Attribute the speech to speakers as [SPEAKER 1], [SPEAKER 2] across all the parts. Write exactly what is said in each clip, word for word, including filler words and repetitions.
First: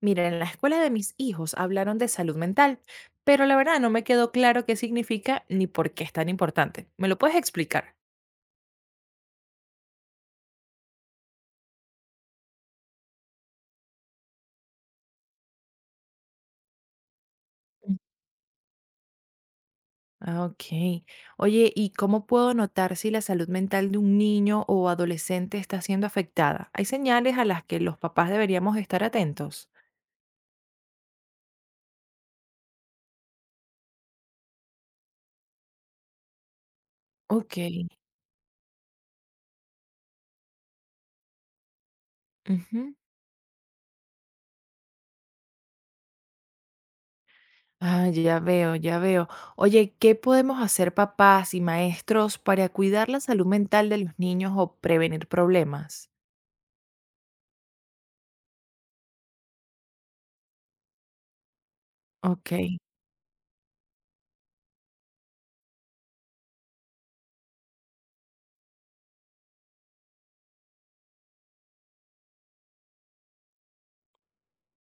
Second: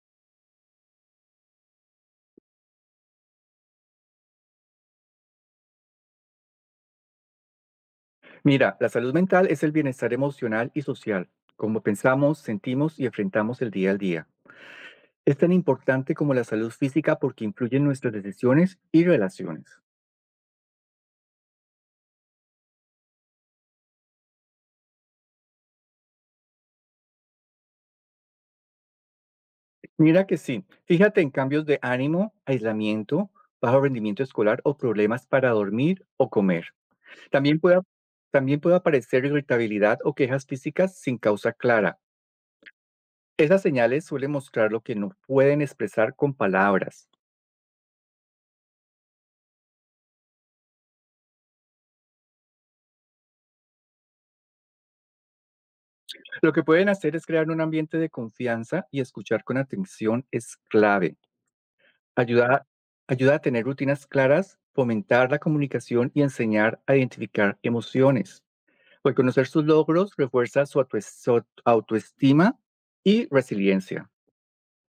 [SPEAKER 1] Mira, en la escuela de mis hijos hablaron de salud mental, pero la verdad no me quedó claro qué significa ni por qué es tan importante. ¿Me lo puedes explicar?
[SPEAKER 2] Mira, la salud mental es el bienestar emocional y social, como pensamos, sentimos y enfrentamos el día al día. Es tan importante como la salud física porque influye en
[SPEAKER 1] Mm.
[SPEAKER 2] nuestras decisiones y relaciones.
[SPEAKER 1] Ah, ok. Oye, ¿y cómo puedo notar si la salud mental de un niño o adolescente está siendo afectada? ¿Hay señales a las que los papás deberíamos estar atentos?
[SPEAKER 2] Mira que sí, fíjate en cambios de ánimo, aislamiento, bajo rendimiento escolar o problemas para dormir o comer.
[SPEAKER 1] Ok.
[SPEAKER 2] También puede, también puede aparecer irritabilidad o quejas físicas sin causa clara.
[SPEAKER 1] Ujú.
[SPEAKER 2] Esas señales suelen mostrar lo que no pueden expresar con palabras.
[SPEAKER 1] Ah, ya veo, ya veo. Oye, ¿qué podemos hacer papás y maestros para cuidar la salud mental de los niños o prevenir problemas?
[SPEAKER 2] Lo que pueden hacer es crear un ambiente de confianza y escuchar con atención es clave. Ayuda,
[SPEAKER 1] Ok.
[SPEAKER 2] ayuda a tener rutinas claras, fomentar la comunicación y enseñar a identificar emociones. Reconocer sus logros refuerza su autoes- su autoestima y resiliencia.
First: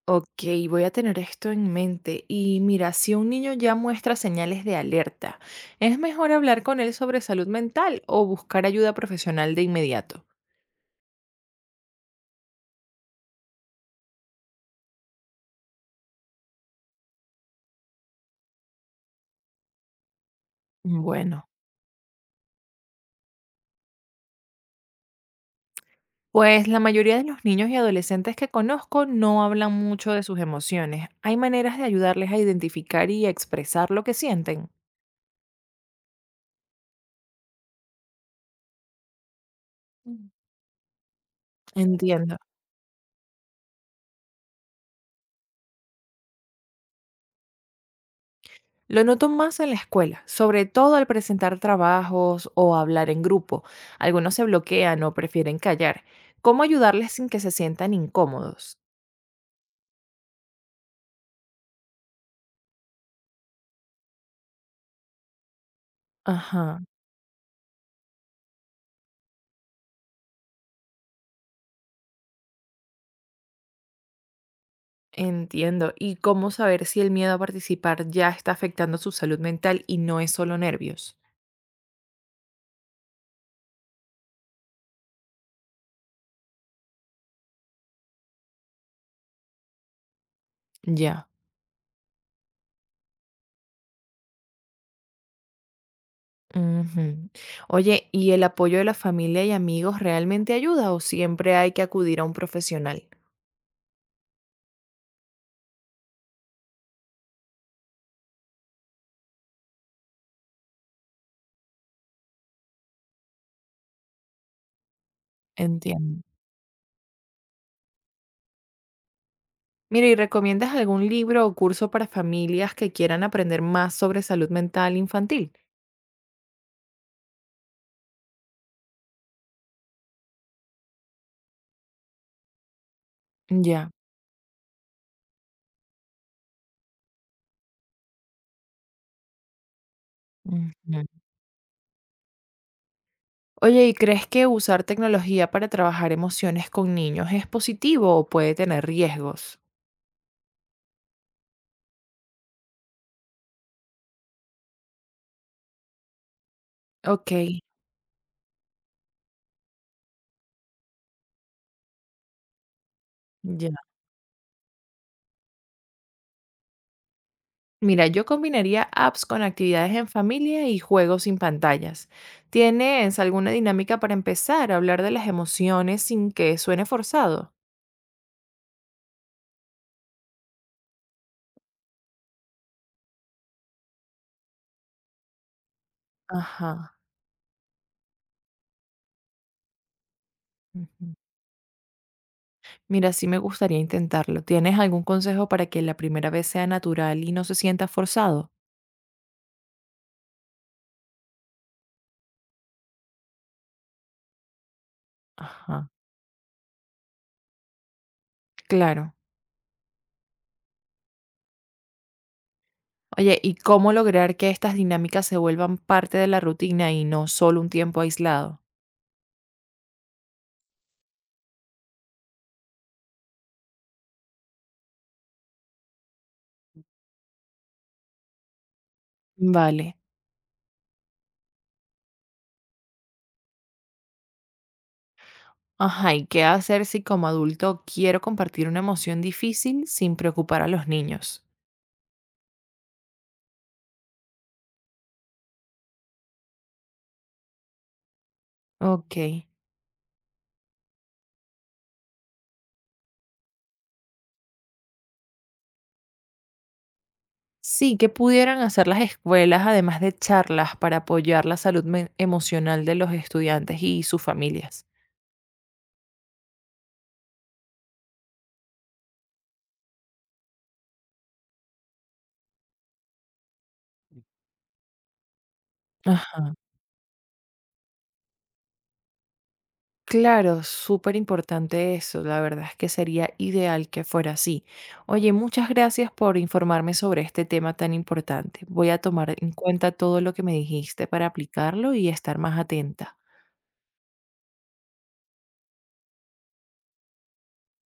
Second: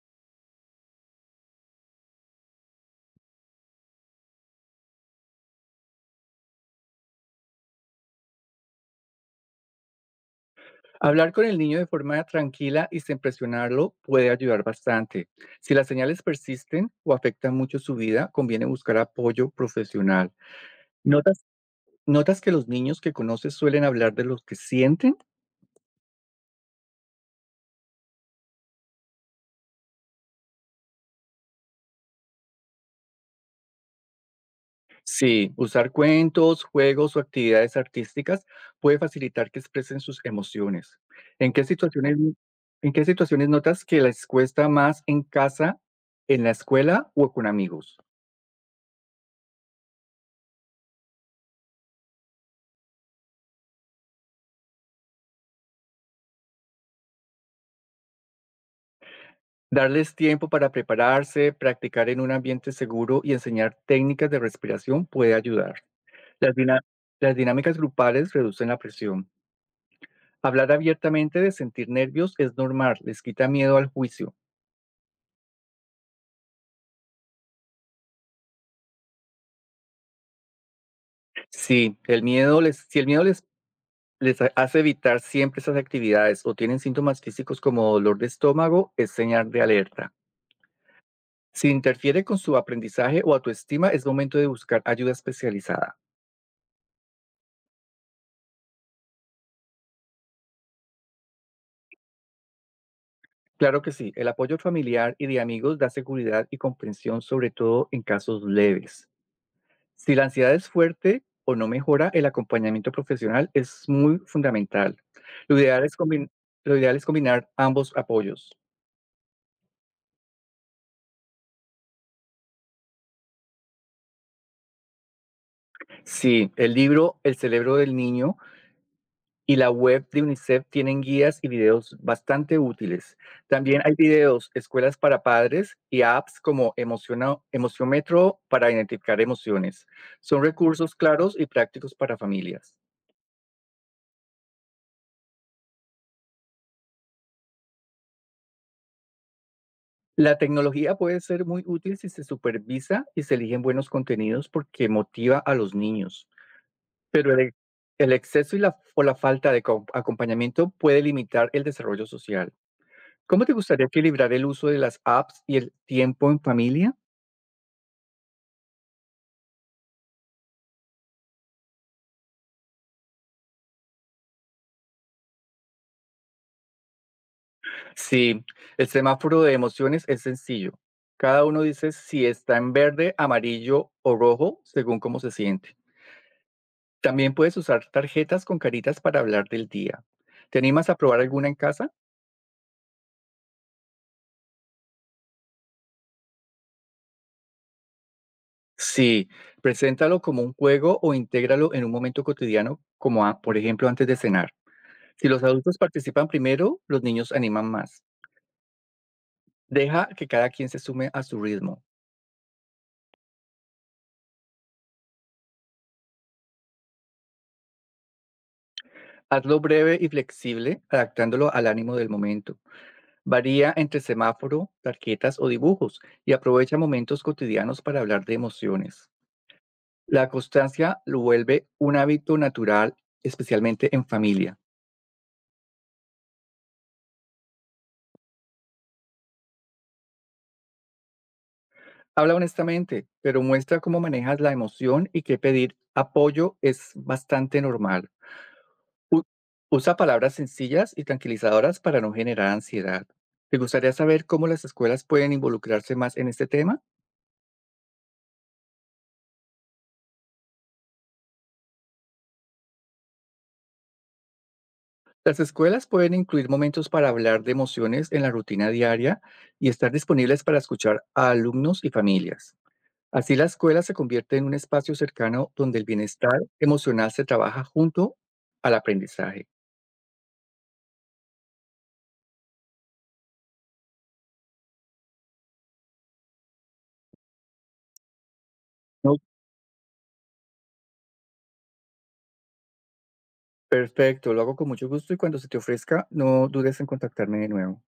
[SPEAKER 1] Ok, voy a tener esto en mente. Y mira, si un niño ya muestra señales de alerta, ¿es mejor hablar con él sobre salud mental o buscar ayuda profesional de inmediato?
[SPEAKER 2] Hablar con el niño de forma tranquila y sin presionarlo puede ayudar bastante. Si las señales persisten o afectan mucho su vida, conviene buscar apoyo profesional. ¿Notas
[SPEAKER 1] Bueno,
[SPEAKER 2] ¿Notas que los niños que conoces suelen hablar de lo que sienten?
[SPEAKER 1] pues la mayoría de los niños y adolescentes que conozco no hablan mucho de sus emociones. ¿Hay maneras de ayudarles a identificar y a expresar lo que sienten?
[SPEAKER 2] Sí, usar cuentos, juegos o actividades artísticas puede facilitar que expresen sus
[SPEAKER 1] Mm.
[SPEAKER 2] emociones. ¿En qué situaciones,
[SPEAKER 1] Entiendo.
[SPEAKER 2] en qué situaciones notas que les cuesta más en casa, en la escuela o con amigos?
[SPEAKER 1] Lo noto más en la escuela, sobre todo al presentar trabajos o hablar en grupo. Algunos se bloquean o prefieren callar. ¿Cómo ayudarles sin que se sientan incómodos?
[SPEAKER 2] Darles tiempo para prepararse, practicar en un ambiente seguro y enseñar técnicas de respiración puede ayudar. Las, dina-
[SPEAKER 1] Ajá,
[SPEAKER 2] las dinámicas grupales reducen la presión. Hablar abiertamente de sentir nervios es normal, les quita miedo al juicio.
[SPEAKER 1] entiendo. ¿Y cómo saber si el miedo a participar ya está afectando su salud mental y no es solo nervios?
[SPEAKER 2] Sí, el miedo les, si el miedo les, les ha- hace evitar siempre esas actividades o tienen síntomas físicos como dolor de estómago, es señal de alerta.
[SPEAKER 1] Ya.
[SPEAKER 2] Si interfiere con su aprendizaje o autoestima, es momento de buscar ayuda especializada.
[SPEAKER 1] Ujú. Oye, ¿y el apoyo de la familia y amigos realmente ayuda o siempre hay que acudir a un profesional?
[SPEAKER 2] Claro que sí, el apoyo familiar y de amigos da seguridad y comprensión, sobre todo en casos leves. Si la ansiedad es fuerte o no mejora, el acompañamiento profesional es muy fundamental. Lo ideal es,
[SPEAKER 1] Entiendo.
[SPEAKER 2] combin- lo ideal es combinar ambos apoyos.
[SPEAKER 1] Mira, ¿y recomiendas algún libro o curso para familias que quieran aprender más sobre salud mental infantil?
[SPEAKER 2] Sí, el libro El cerebro del niño y la web de UNICEF tienen guías y videos bastante útiles. También
[SPEAKER 1] Ya.
[SPEAKER 2] hay videos, escuelas para padres y apps como Emociona- Emociómetro para identificar emociones. Son
[SPEAKER 1] Ujú.
[SPEAKER 2] recursos claros y prácticos para familias.
[SPEAKER 1] Oye, ¿y crees que usar tecnología para trabajar emociones con niños es positivo o puede tener riesgos?
[SPEAKER 2] La tecnología puede ser muy útil si se supervisa y se eligen buenos contenidos porque motiva a los niños,
[SPEAKER 1] Ok,
[SPEAKER 2] pero el, ex- el exceso y la, o la falta de co- acompañamiento puede limitar el desarrollo social. ¿Cómo te
[SPEAKER 1] ya.
[SPEAKER 2] gustaría equilibrar el uso de las apps y el tiempo en familia?
[SPEAKER 1] Mira, yo combinaría apps con actividades en familia y juegos sin pantallas. ¿Tienes alguna dinámica para empezar a hablar de las emociones sin que suene forzado?
[SPEAKER 2] Sí, el semáforo de emociones es sencillo. Cada uno dice si está en verde, amarillo o rojo según cómo se siente.
[SPEAKER 1] Ajá.
[SPEAKER 2] También puedes usar tarjetas con caritas para hablar del día. ¿Te animas a
[SPEAKER 1] Ujú.
[SPEAKER 2] probar alguna en casa?
[SPEAKER 1] Mira, sí me gustaría intentarlo. ¿Tienes algún consejo para que la primera vez sea natural y no se sienta forzado?
[SPEAKER 2] Sí, preséntalo como un juego o intégralo en un momento cotidiano, como a- por ejemplo antes de cenar. Si los adultos
[SPEAKER 1] Ajá,
[SPEAKER 2] participan primero, los niños animan más.
[SPEAKER 1] claro.
[SPEAKER 2] Deja que cada quien se sume a su ritmo.
[SPEAKER 1] Oye, ¿y cómo lograr que estas dinámicas se vuelvan parte de la rutina y no solo un tiempo aislado?
[SPEAKER 2] Hazlo breve y flexible, adaptándolo al ánimo del momento. Varía entre semáforo, tarjetas o dibujos y aprovecha momentos cotidianos para hablar de emociones.
[SPEAKER 1] Vale.
[SPEAKER 2] La constancia lo vuelve un hábito natural, especialmente en familia.
[SPEAKER 1] Ajá, ¿y qué hacer si como adulto quiero compartir una emoción difícil sin preocupar a los niños?
[SPEAKER 2] Habla honestamente, pero muestra cómo manejas la emoción y que pedir apoyo es bastante normal.
[SPEAKER 1] Ok.
[SPEAKER 2] U- usa palabras sencillas y tranquilizadoras para no generar ansiedad. ¿Te gustaría saber cómo las escuelas pueden involucrarse más en este tema?
[SPEAKER 1] Sí, ¿qué pudieran hacer las escuelas además de charlas para apoyar la salud men- emocional de los estudiantes y sus familias?
[SPEAKER 2] Las escuelas pueden incluir momentos para hablar de emociones en la rutina diaria y estar disponibles para escuchar a alumnos y familias. Así la escuela se convierte en un espacio cercano donde el bienestar
[SPEAKER 1] Ajá.
[SPEAKER 2] emocional se trabaja junto al aprendizaje.
[SPEAKER 1] Claro, súper importante eso. La verdad es que sería ideal que fuera así. Oye, muchas gracias por informarme sobre este tema tan importante. Voy a
[SPEAKER 2] No.
[SPEAKER 1] tomar en cuenta todo lo que me dijiste para aplicarlo y estar más atenta.
[SPEAKER 2] Perfecto, lo hago con mucho gusto y cuando se te ofrezca, no dudes en contactarme de nuevo.